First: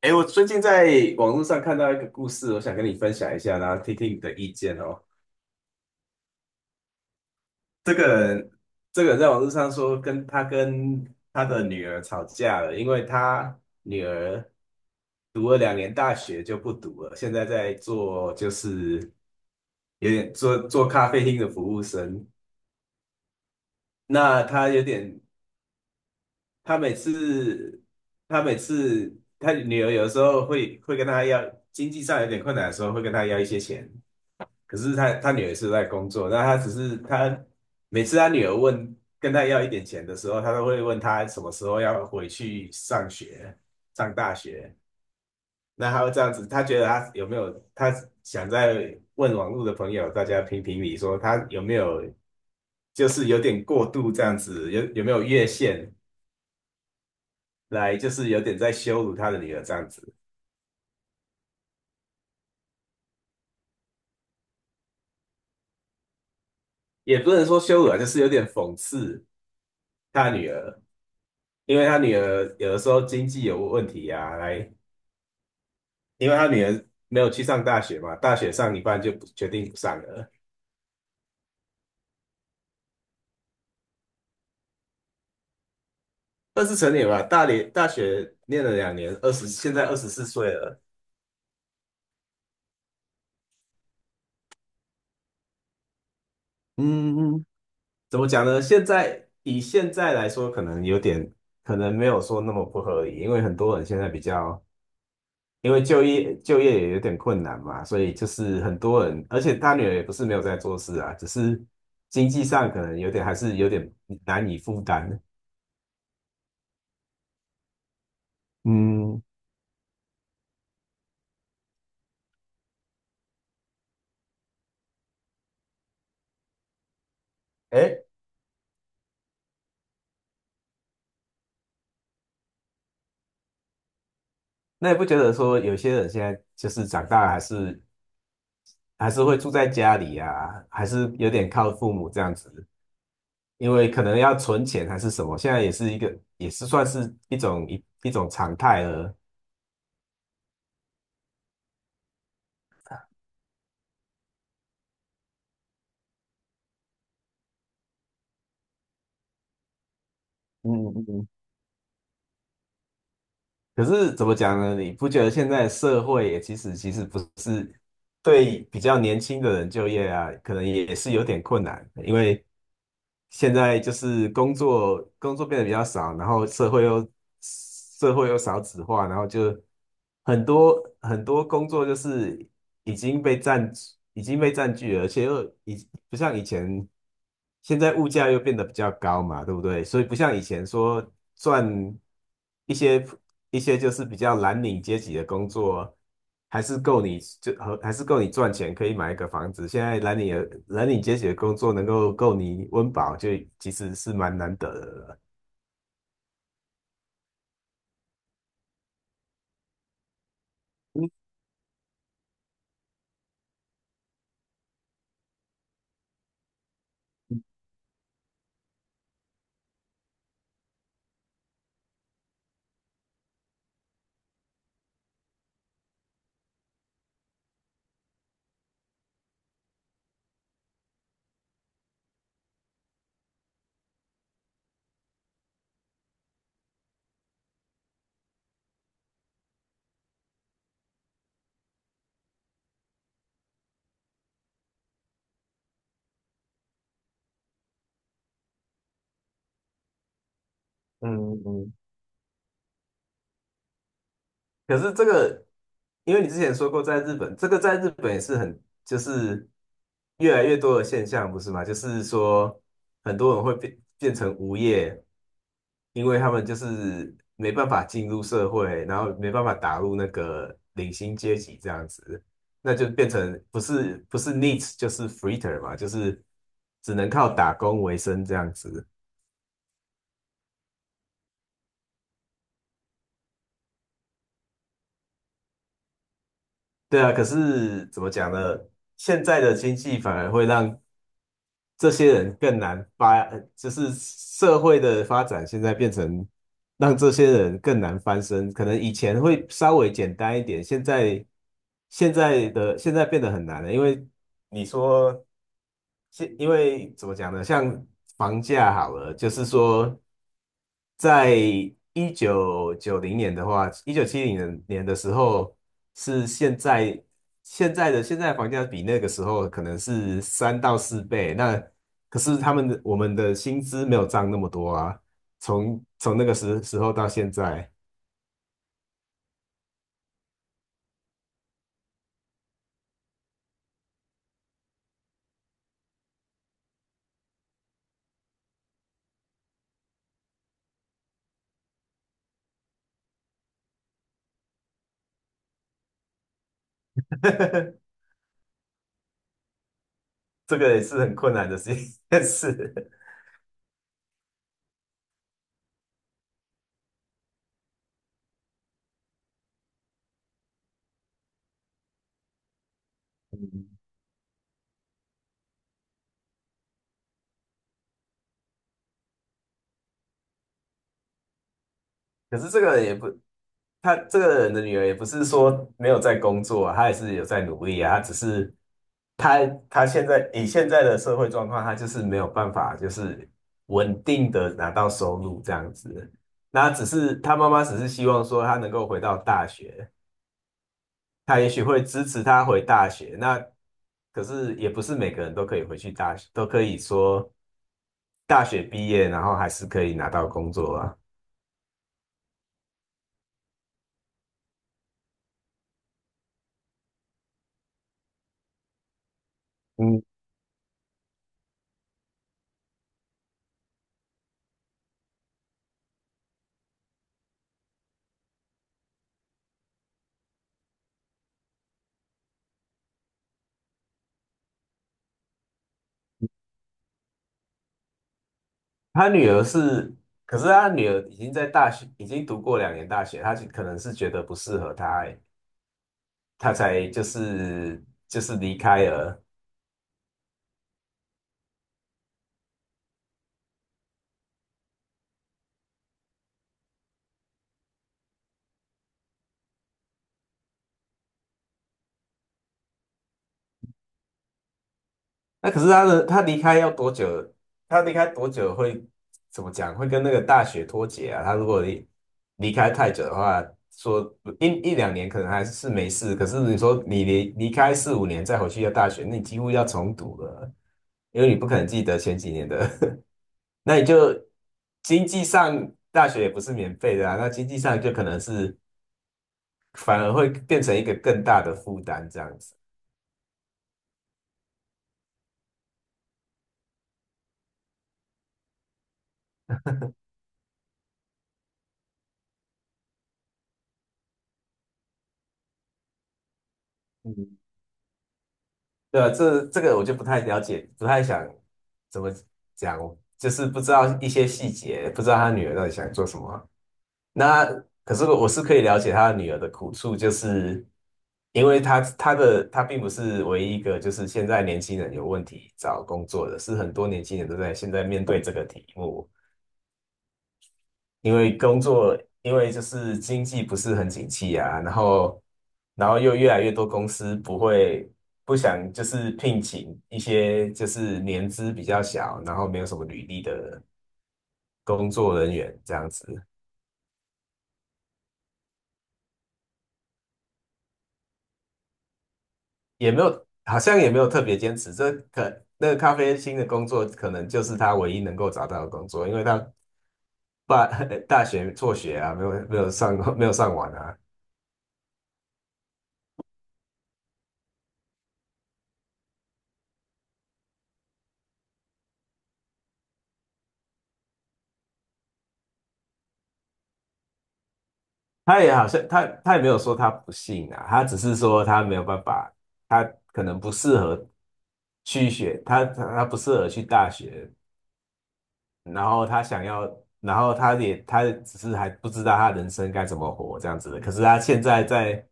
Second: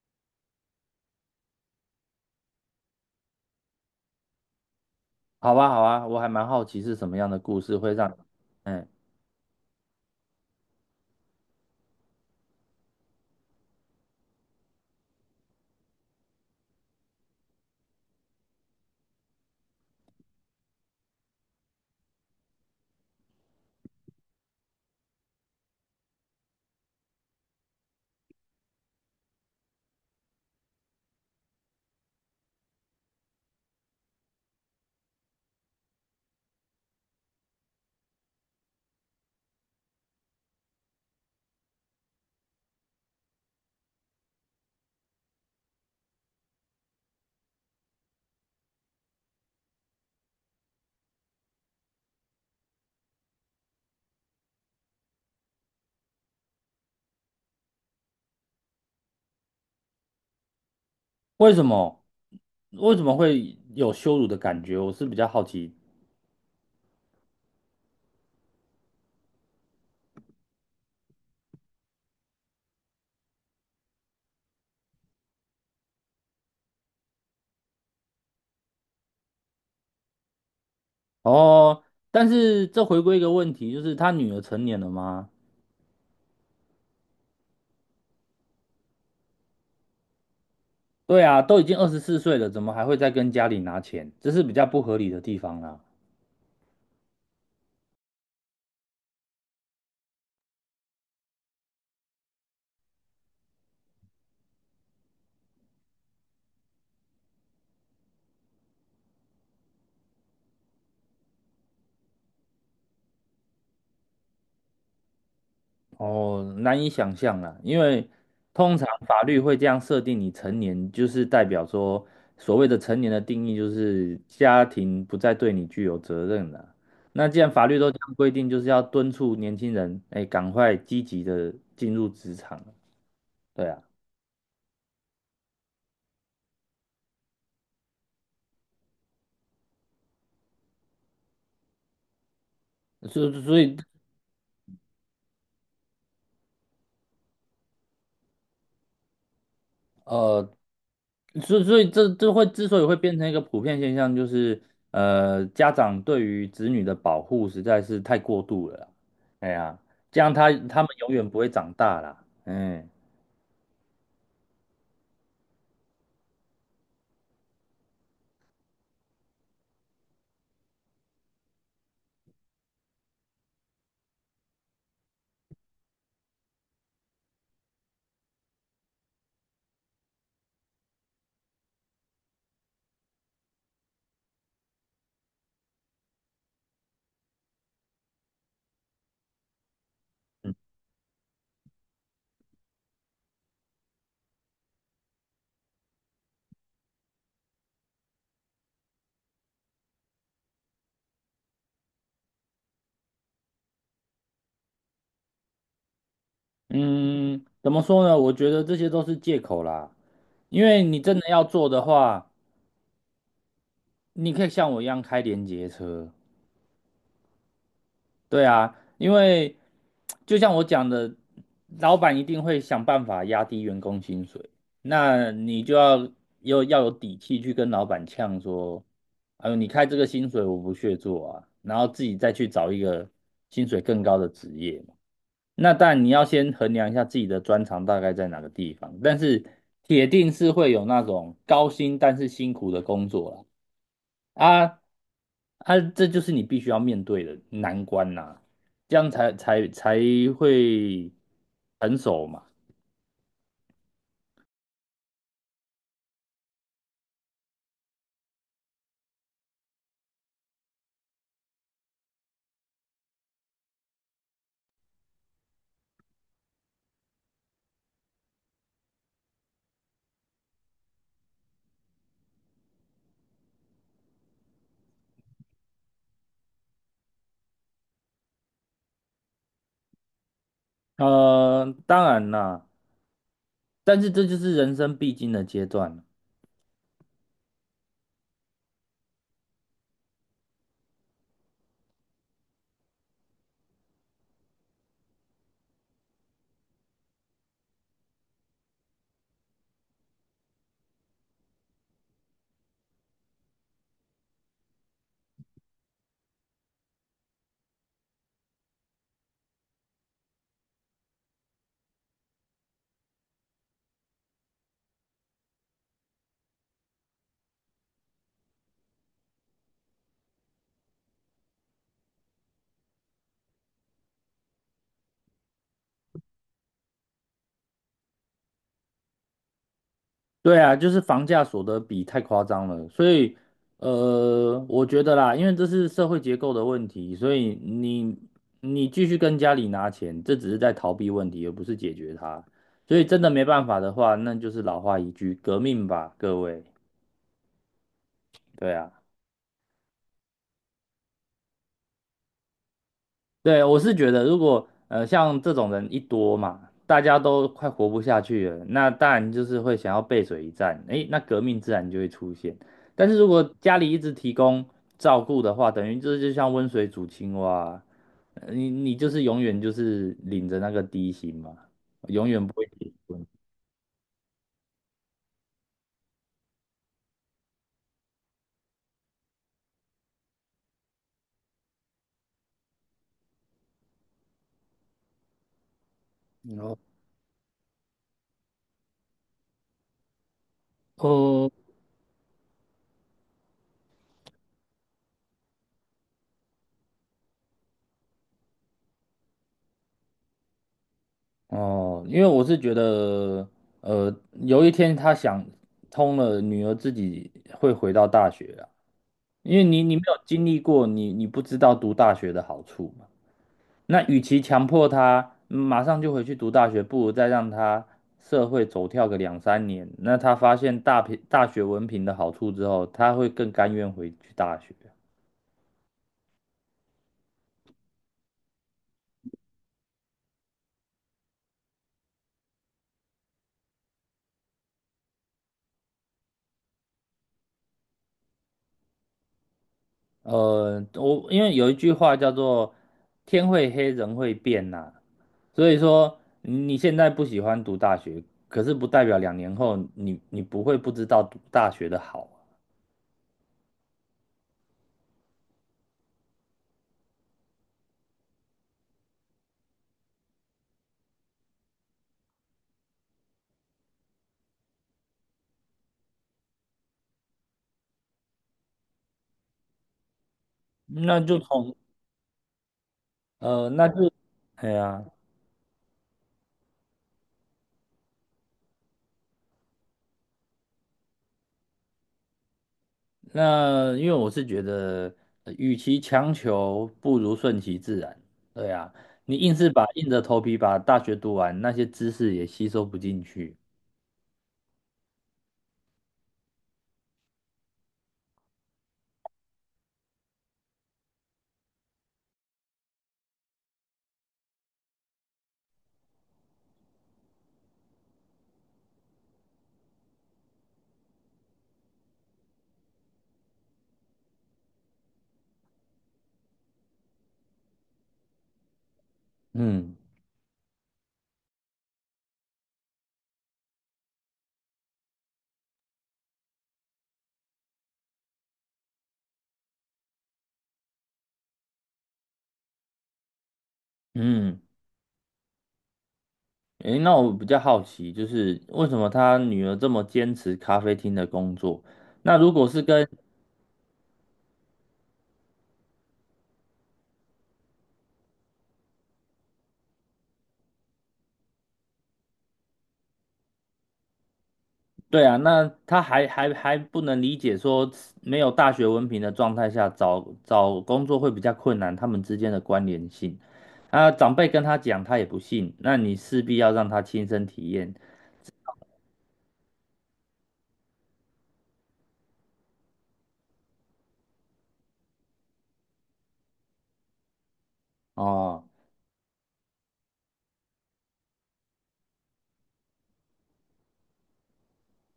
哎，我最近在网络上看到一个故事，我想跟你分享一下，然后听听你的意见哦。好吧，好啊，我还蛮好奇是什么样的故事会这个让你，人，嗯，这个人在网络上说跟他的女儿吵架了，因为他女儿读了两年大学就不读了，现在在做，就是有点做咖啡厅的服务生。那他有点，他每次他每次他女儿有时候会跟他要，经济上有点困难的时候会跟他要一些钱。可是他女儿是在工作，那他只是，他每次他女儿问，跟他要一点钱的时候，他都会问他什么时候要回去上学，上大学。那他会这样子。他觉得他有没有他想在问网络的朋友，大家评评理，说他有没有，就是有点过度这样子，有没有越线？来，就是有点在羞辱他的女儿这样子。为什么为什么会有羞辱的感觉？我是比较好奇。也不能说羞辱啊，就是有点讽刺他女儿。因为他女儿有的时候经济有问题呀。来，因为他女儿没有去上大学嘛，大学上一半就不决定不上了。哦，但是这回归一个问题，就是他女儿成年了吗？二十成年吧，大连大学念了两年，现在24岁了。对啊，都已经二十四岁了，怎么还会再跟家里拿钱？这是比较不合理的地方啦。嗯嗯，怎么讲呢？以现在来说，可能没有说那么不合理。因为很多人现在比较，因为就业也有点困难嘛，所以就是很多人。而且他女儿也不是没有在做事啊，只是经济上可能有点还是有点难以负担。哦，难以想象啦，因为通常法嗯，律会这样设定你成年，就是代表说所谓的成年的定义就是家庭不再对你具有责任了。那既然法律都这哎，样规定，就是要敦促年轻人，哎，赶快积极的进入职场。对啊，那也不觉得说有些人现在就是长大，还是会住在家里啊，还是有点靠父母这样子。所以所因以为可能要存钱还是什么，现在也是一个，也是算是一种常态了。呃，所以这会之所以会变成一个普遍现象，就是家长对于子女的保护实在是太过度了啦。哎呀，这样他们嗯嗯永远嗯，不会长大啦。嗯可是怎么讲呢？你不觉得现在社会也，其实不是对比较年轻的人就业啊，可能也是有点困难。因为现在就是工作变得比较少，然后社会又少子化，然后就很多很多工作就是已经被占已经被占据了，而且又已不像以前。现在物价又变得比较高嘛，对不对？所以不像以前说，赚一些一些就是比较蓝领阶级的工作，还是够你，赚钱，可以买一个房子。现在蓝领阶级的工作能够够你温饱，就其实是蛮难得的了。嗯，怎么说呢？我觉得这些都是借口啦。因为你真的要做的话，你可以像我一样开联结车。对啊，因为就像我讲的，老板一定会想办法压低员工薪水，那你就要要有底气去跟老板呛说，哎呦，你开这个薪水我不屑做啊，然后自己再去找一个薪水更高的职业嘛。那但你要先衡量一下自己的专长大概在哪个地方，但是铁定是会有那种高薪但是辛苦的工作啦。啊啊，这就是你必须要面对的难关呐、这样才会嗯嗯，成熟嘛。可是这个，因为你之前说过在日本，这个在日本也是很，就是越来越多的现象，不是吗？就是说很多人会变成无业。因为他们就是没办法进入社会，然后没办法打入那个领薪阶级这样子。那就变成不是 needs， 就是 freeter 嘛，就是只能靠打工为生这样子。当然啦，但是这就是人生必经的阶段。对啊，可是怎么讲呢？现在的经济反而会让这些人更难发，呃就是，社会的发展现在变成让这些人更难翻身。可能以前会稍微简单一点，现在变得很难了。因为你说，因为怎么讲呢？像房价好了，就是说，在1990年的话，一九七零年的时候，是现在，房价比那个时候可能是3到4倍。那可是他们的我们的薪资没有涨那么多啊，从那个时候到现在。对啊，就是房价所得比太夸张了，所以我觉得啦，因为这是社会结构的问题，所以你继续跟家里拿钱，这只是在逃避问题，而不是解决它。所以真的没办法的话，那就是老话一句，革命吧，各位。对啊。这个也是很困难的事。对，我是觉得，如果像这种人一多嘛，大家都快活不下去了，那当然就是会想要背水一战，诶，那革命自然就会出现。但是如果 家里一直提供照顾的话，等于就是就像温水煮青蛙，你就是永远就是领着那个低薪嘛，永可远是不这会个结也不，婚。他这个人的女儿也不是说没有在工作啊。她也是有在努力啊。她只是她现在，以现在的社会状况，她就是没有办法就是稳定的拿到收入这样子。那只是她妈妈只是希望说她能够回到大学，她也哦，许会支持她回大学。那可是也不是每个人都可以回去大学，都可以说大学毕业然后还是可以拿到工作啊。哦，因为我是觉得，呃，有一天他想通了，女儿自己会回到大学啊。因为你没嗯。有经历过，你不知道读大学的好处嘛。那与其强迫他马上就回去读大学，不如再让他社会走跳个两三年。那他发现大学文凭的好处之后，他会更甘愿回去大学。他女儿是，可是他女儿已经在大学，已经读过两年大学，他就可能是觉得不适合他，他才就是离开了。我因为有一句话叫做"天会黑，人会变"呐，所以说你现在不喜欢读大学，可是不代表两年后你不会不知道读大学的好啊那可是他离开要多久？他离开多久，会怎么讲？会跟那个大学脱节啊？他如果离开太久的话，说一两年可能还是没事。可是你说你离开四五年再回去要大学，那你几乎要重读了，那因为你就不可能从记得前几年的。呃，那你那就，就，哎呀，经济上大学也不是免费的啊，那经济上就可能是反而会变成一个更大的负担这样子。那因为我是觉得，与其强求，不如顺其自然。对呀，你硬是把硬着头皮把大学读完，那些知识也吸收不进去。嗯，对啊，这个我就不太了解，不太想怎么讲，就是不知道一些细节，不知道他女儿到底想做什么。那，可是我是可以了解他的女儿的苦处，就是因为他并不是唯一一个，就是现在年轻人有问题找工作的，是很多年轻人都在现在面对这个题目。嗯因为工作，因为就是经济不是很景气啊，然后，然后又越来越多公司不想就是聘请一些就是年资比较小，然后没有什么履历的嗯，工作人员这样子。诶，那我比较好奇，就是为什么他女儿这么坚持咖啡厅的工作？那如果是也没跟有好像也没有特别坚持。那个咖啡厅的工作可能就是他唯一能够找到的工作，因为他大 大学辍学啊，没有上完啊。对啊，那他还不能理解说没有大学文凭的状态下找工作会比较困难，他们之间的关联性。啊，长辈跟他讲，他也不信，那你势必要让他亲身体验好像他也没有说他不信啊，他只是说他没有办法，他可能不适合去学，他不适合去大学。哦，然后他想要，然后他只是还不知道他人生该怎么活这样子的。可是他现在在，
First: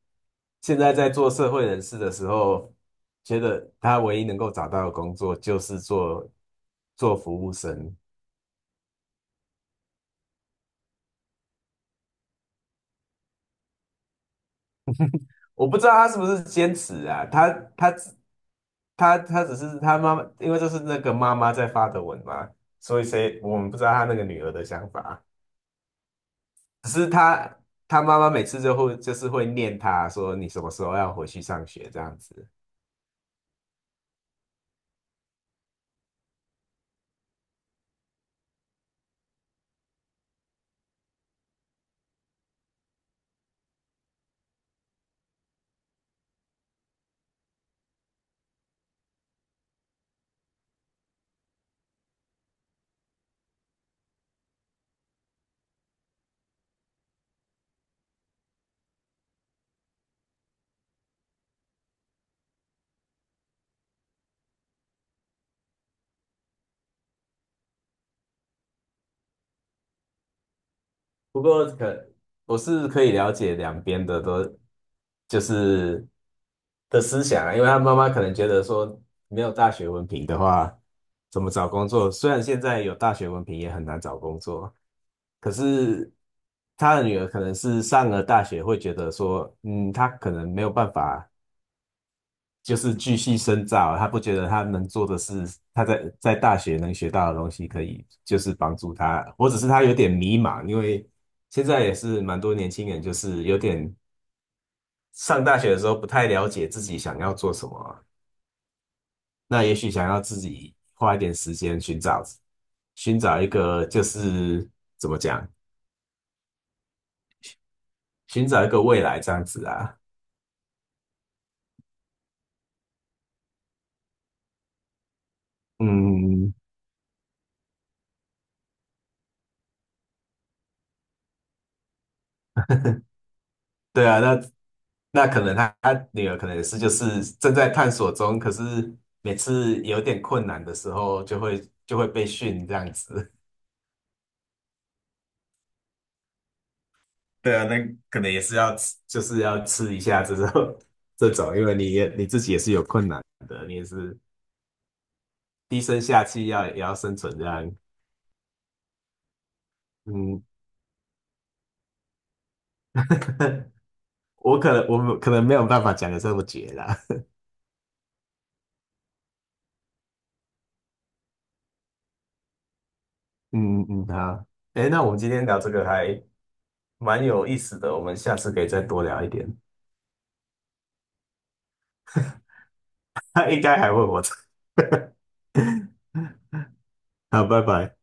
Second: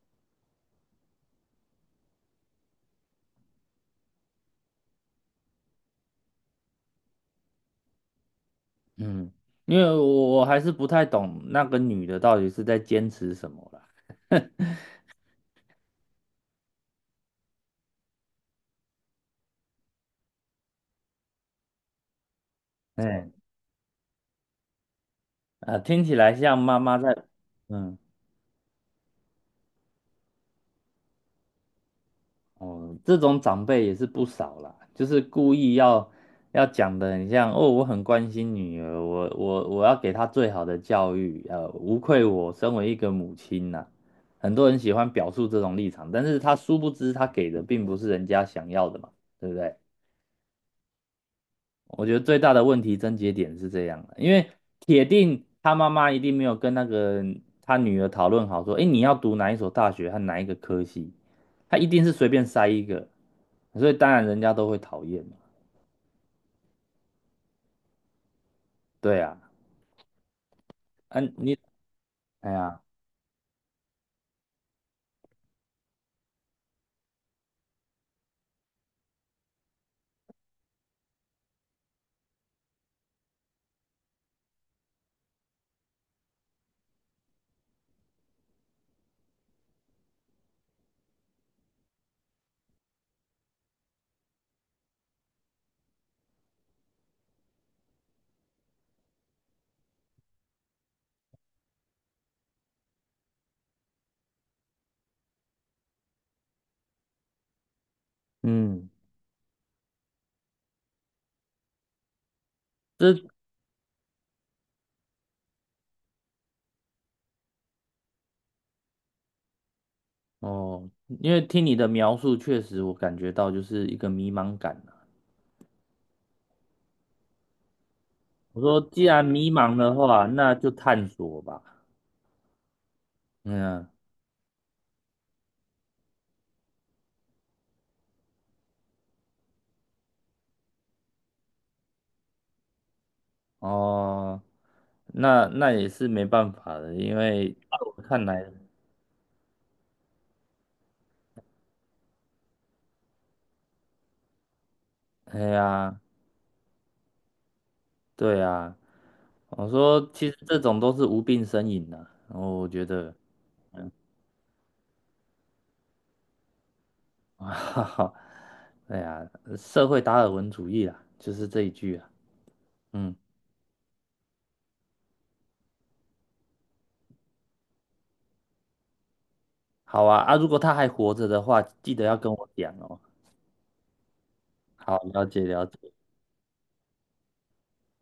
做社会人士的时候，觉得他唯一能够找到的工作就是做服务生。嗯，因为我还是不太懂那个女的到底是在坚持什么啦。我不知道他是不是坚持啊。他只是他妈妈，因为这是那个妈妈在发的文嘛，所以哎，我们不知道他那个女儿的想法。啊，听起来像妈只妈是在，他嗯。他妈妈每次就是会念他说你什么时候要回去上学这样子。哦，这种长辈也是不少啦，就是故意要讲的很像哦，我很关心女儿，我要给她最好的教育，无愧我身为一个母亲呐、很多人喜欢表述这种立场，但是他殊不知他给的并不是人家想要的嘛，对不对？我觉得最大的问题症结点是这样的，因为铁定他妈妈一定没有跟那个他女儿讨论好说，诶，你要读哪一所大学和哪一个科系，他一定是随便塞一个，所以当然人家都会讨厌嘛。对啊，啊不你，过可哎我呀，是可以了解两边的都，就是的思想啊。因为他妈妈可能觉得说没有大学文凭的话，怎么找工作？虽然现在有大学文凭也很难找工作，可是他的女儿可能是上了大学，会觉得说，嗯，他可能没有办法，就是继续深造啊。他不觉得他能做的事，他在大学能学到的东西，可以就是帮助他。或者是他有点迷茫，因为现在也是蛮多年轻人，就是有点上大学的时候不太了解自己想要做什么啊，嗯，那也许想要自己花一点时间寻找这寻找一个就是怎么讲，寻找一个未来这样子啊。哦，因为听你的描述，确实我感觉到就是一个迷茫感啊嗯，我说既然迷茫的话，那就探索吧。嗯，对啊，那可能他女儿可能也是就是正在探索中。可是每次有点困难的时候，就会被训这样子。哦。那那也是没办法的，因 为对啊，在那我可看能也来，是要吃，就是要吃一下这种 这种，因为你自己也是有困难的，你也是哎低呀，声下气，要也要生存这样。对呀，我说其实嗯，这种都是无病呻吟的，然后我觉得，我们可能没有办法讲的这么绝啦。哈哈，哎呀，社会达尔文主义啊，就是这一句啊，嗯，嗯嗯，好，诶，那我们今天聊这个还蛮有意思的，我们下次可以再多聊一点。好啊，啊，如果他还活着的话，记得要跟我讲哦，他应该还问我这好，个，了解了解。好，拜拜。